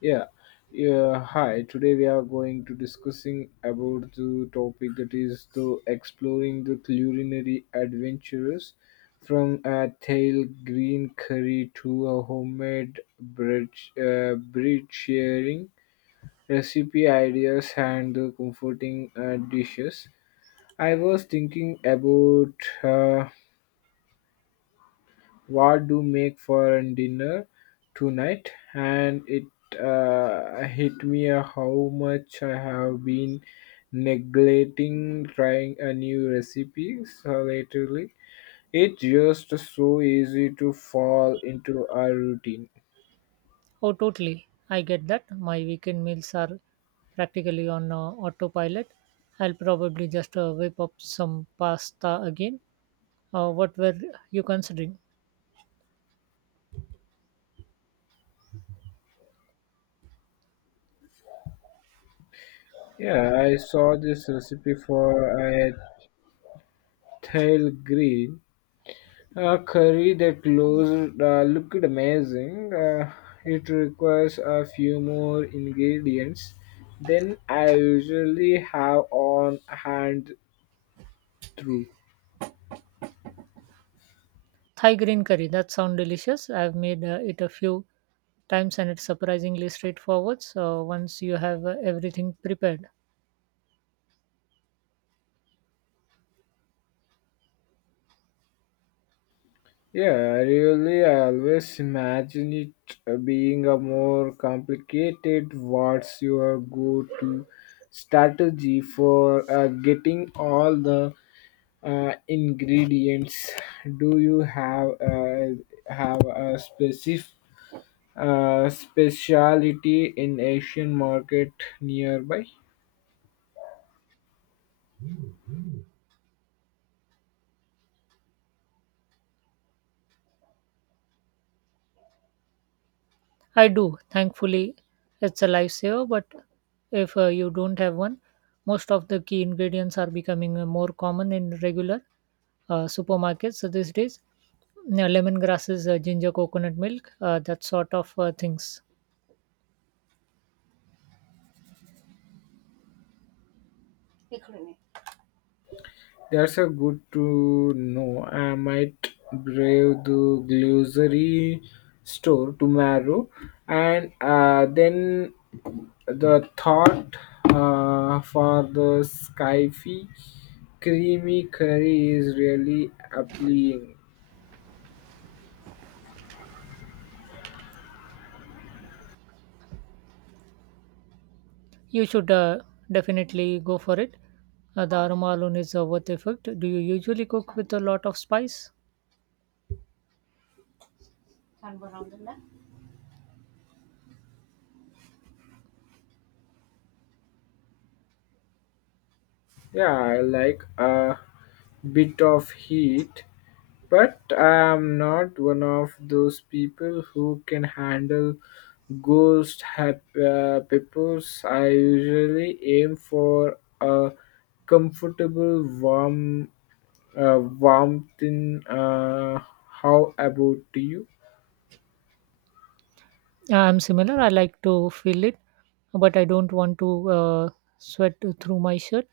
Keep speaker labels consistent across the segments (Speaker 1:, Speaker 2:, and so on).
Speaker 1: Yeah. Yeah, hi. Today we are going to discussing about the topic that is the exploring the culinary adventures from a tail green curry to a homemade bread bread sharing recipe ideas and the comforting dishes. I was thinking about what do make for an dinner tonight and it hit me, how much I have been neglecting trying a new recipe so lately it's just so easy to fall into a routine.
Speaker 2: Oh, totally. I get that. My weekend meals are practically on autopilot. I'll probably just whip up some pasta again. What were you considering?
Speaker 1: Yeah, I saw this recipe for a tail grill. A curry that closed looked amazing. It requires a few more ingredients than I usually have on hand through.
Speaker 2: Thai green curry. That sounds delicious. I've made it a few times and it's surprisingly straightforward. So once you have everything prepared.
Speaker 1: Yeah, really, I really always imagine it being a more complicated. What's your go-to strategy for getting all the ingredients? Do you have have a specific specialty in Asian market nearby.
Speaker 2: I do. Thankfully, it's a lifesaver, but if you don't have one, most of the key ingredients are becoming more common in regular supermarkets these days. Lemongrasses, ginger, coconut milk, that sort of things.
Speaker 1: That's a good to know. I might brave the grocery store tomorrow, and then the thought for the skyfi creamy curry is really appealing.
Speaker 2: You should definitely go for it. The aroma alone is worth the effort. Do you usually cook with a lot of spice?
Speaker 1: Yeah, I like a bit of heat. But I'm not one of those people who can handle peppers. I usually aim for a comfortable warm warmth in. How about you?
Speaker 2: I'm similar. I like to feel it, but I don't want to sweat through my shirt.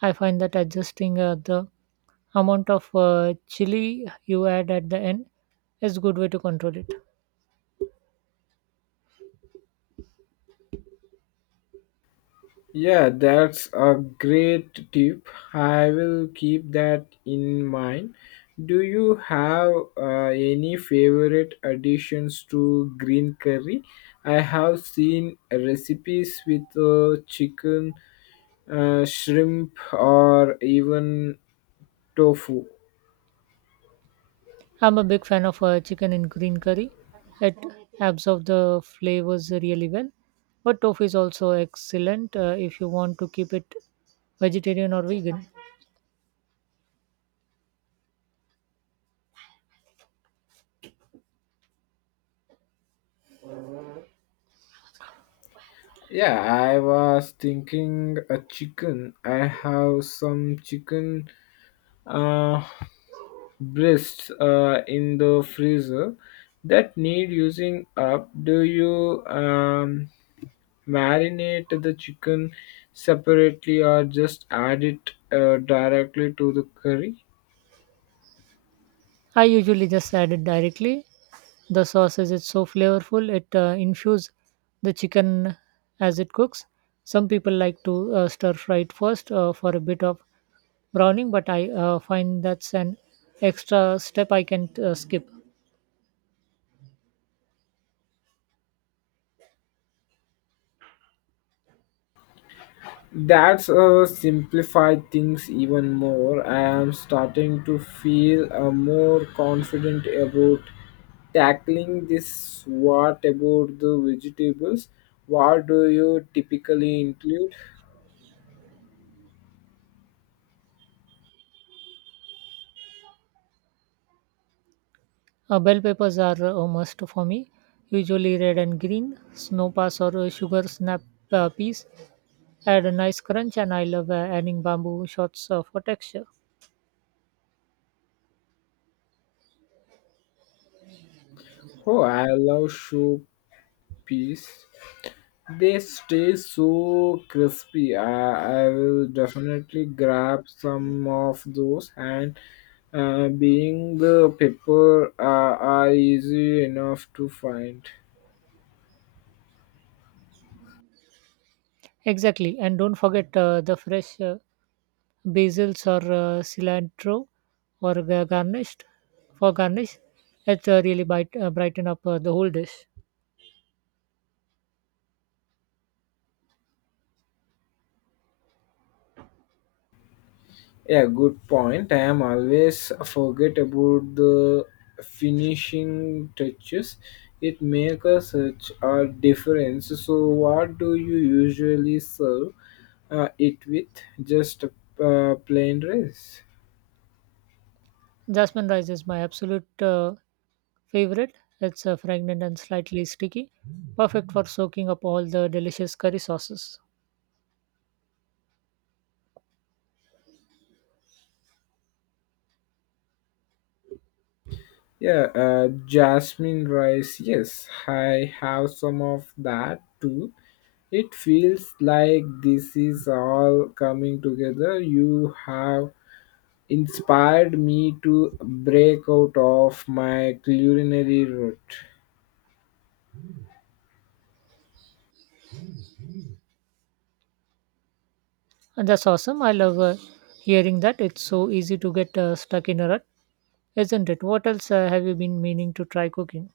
Speaker 2: I find that adjusting the amount of chili you add at the end is good way to control it.
Speaker 1: Yeah, that's a great tip. I will keep that in mind. Do you have any favorite additions to green curry? I have seen recipes with chicken, shrimp, or even tofu.
Speaker 2: I'm a big fan of chicken in green curry. It absorbs the flavors really well. But tofu is also excellent if you want to keep it vegetarian or vegan.
Speaker 1: Yeah, I was thinking a chicken. I have some chicken. Uh, Breasts in the freezer that need using up. Do you marinate the chicken separately or just add it directly to the curry?
Speaker 2: I usually just add it directly. The sausage is so flavorful, it infuses the chicken as it cooks. Some people like to stir fry it first for a bit of browning, but I find that's an extra step I can skip.
Speaker 1: That's simplified things even more. I am starting to feel more confident about tackling this. What about the vegetables, what do you typically include?
Speaker 2: Bell peppers are a must for me, usually red and green. Snow pass or sugar snap peas add a nice crunch, and I love adding bamboo shots for texture.
Speaker 1: Oh, I love soup piece. They stay so crispy. I will definitely grab some of those, and being the paper are easy enough to find.
Speaker 2: Exactly, and don't forget the fresh basils or cilantro or ga- garnished for garnish. It brighten up the whole dish.
Speaker 1: Yeah, good point. I am always forget about the finishing touches. It make a such a difference. So, what do you usually serve it with? Just plain rice.
Speaker 2: Jasmine rice is my absolute favorite. It's fragrant and slightly sticky, perfect for soaking up all the delicious curry sauces.
Speaker 1: Yeah, jasmine rice. Yes, I have some of that too. It feels like this is all coming together. You have inspired me to break out of my culinary route.
Speaker 2: And that's awesome. I love hearing that. It's so easy to get stuck in a rut, isn't it? What else have you been meaning to try cooking?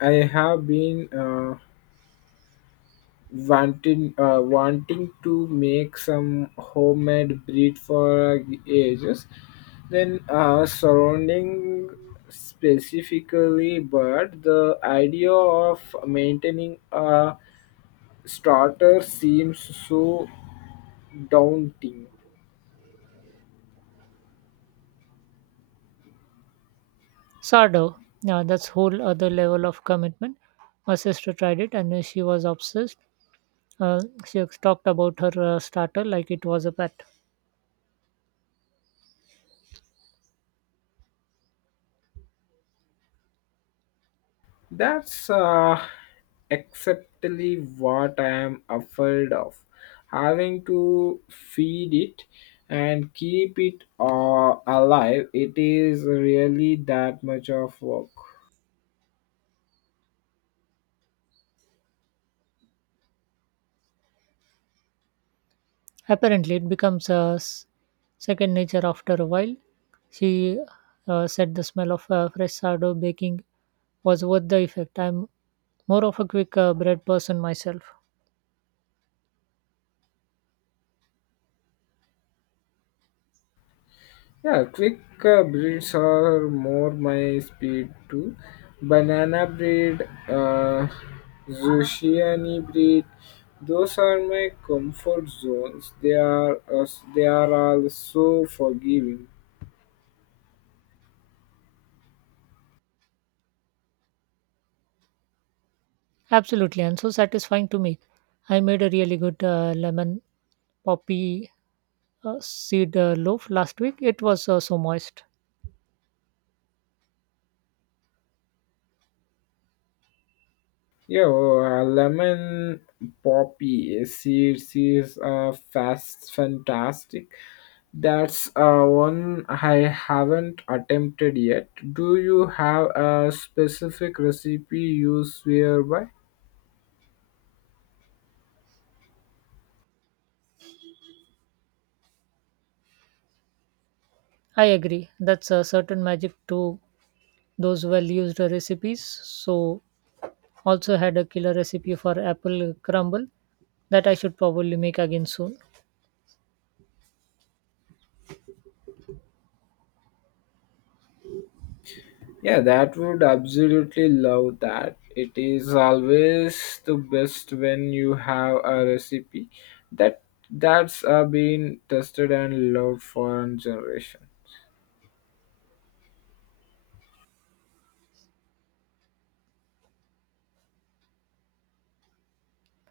Speaker 1: I have been wanting to make some homemade breed for ages, then surrounding specifically bird the idea of maintaining a starter seems so daunting.
Speaker 2: Sardo. Now that's whole other level of commitment. My sister tried it and she was obsessed. Uh, she talked about her starter like it was a pet.
Speaker 1: That's exactly what I am afraid of. Having to feed it and keep it alive, it is really that much of work.
Speaker 2: Apparently, it becomes a second nature after a while. She said the smell of fresh sardo baking was worth the effect. I'm more of a quick bread person myself.
Speaker 1: Yeah, quick breeds are more my speed too. Banana breed, uh, Zushiani breed, those are my comfort zones. They are all so forgiving.
Speaker 2: Absolutely, and so satisfying to make. I made a really good lemon poppy seed loaf last week. It was so moist.
Speaker 1: Yeah, well, lemon poppy seeds is fast fantastic. That's one I haven't attempted yet. Do you have a specific recipe you swear by?
Speaker 2: I agree. That's a certain magic to those well used recipes. So, also had a killer recipe for apple crumble that I should probably make again soon.
Speaker 1: Yeah, that would absolutely love that. It is always the best when you have a recipe that that's been tested and loved for a generation.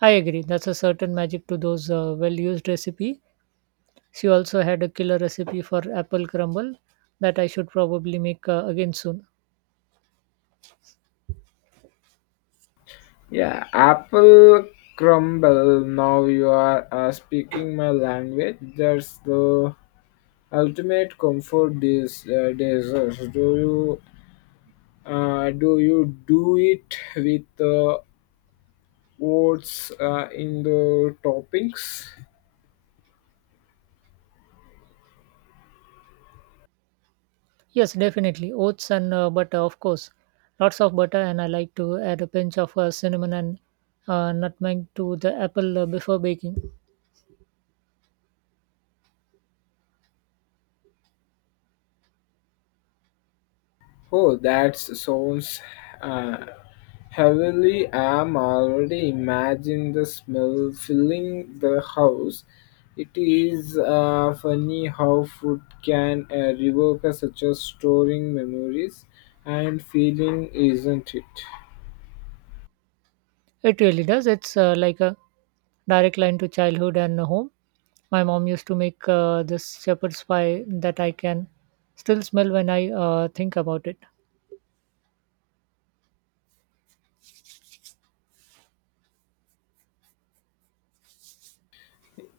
Speaker 2: I agree. That's a certain magic to those well used recipe. She also had a killer recipe for apple crumble that I should probably make again soon.
Speaker 1: Yeah, apple crumble. Now you are speaking my language. That's the ultimate comfort desserts. Do you do it with oats in the toppings?
Speaker 2: Yes, definitely. Oats and butter, of course. Lots of butter, and I like to add a pinch of cinnamon and nutmeg to the apple before baking.
Speaker 1: Oh, that sounds uh, heavily. I'm already imagining the smell filling the house. It is funny how food can evoke such a storing memories and feeling, isn't it?
Speaker 2: It really does. It's like a direct line to childhood and home. My mom used to make this shepherd's pie that I can still smell when I think about it.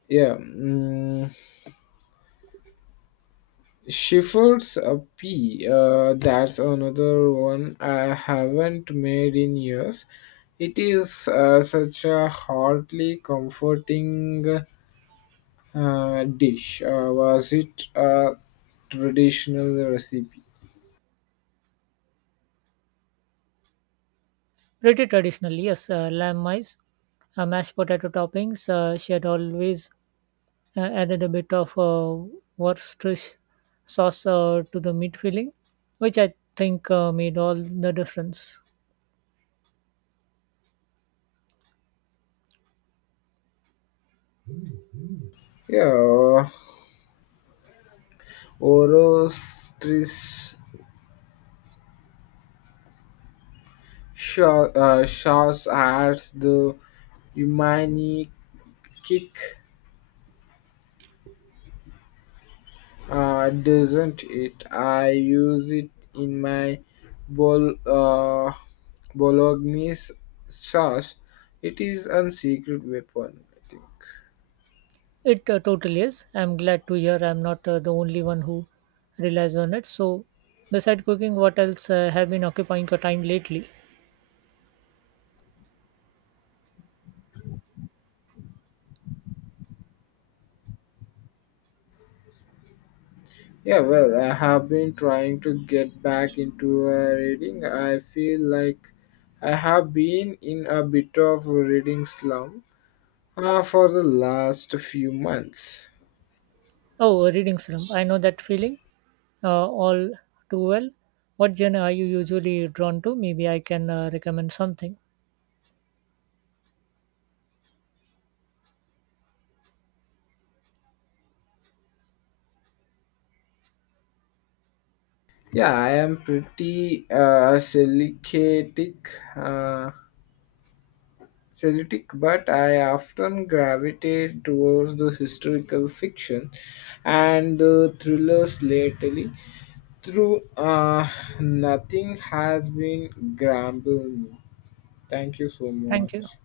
Speaker 1: Yeah. Shepherd's pea, that's another one I haven't made in years. It is such a heartily comforting dish. Was it a traditional recipe?
Speaker 2: Pretty traditional, yes. Lamb mice, mashed potato toppings. She had always added a bit of Worcestershire sauce to the meat filling, which I think made all the difference.
Speaker 1: Yeah, Orostris sauce adds the umami kick, doesn't it? I use it in my bol uh, bolognese sauce. It is a secret weapon, I think.
Speaker 2: It totally is. I'm glad to hear I'm not the only one who relies on it. So, besides cooking, what else have been occupying your time lately?
Speaker 1: Yeah, well, I have been trying to get back into reading. I feel like I have been in a bit of a reading slump for the last few months.
Speaker 2: Oh, reading slump. I know that feeling all too well. What genre are you usually drawn to? Maybe I can recommend something.
Speaker 1: Yeah, I am pretty selective. Uh, Celtic, but I often gravitate towards the historical fiction and the thrillers lately. Through nothing has been grumbling. Thank you so
Speaker 2: Thank you.
Speaker 1: much.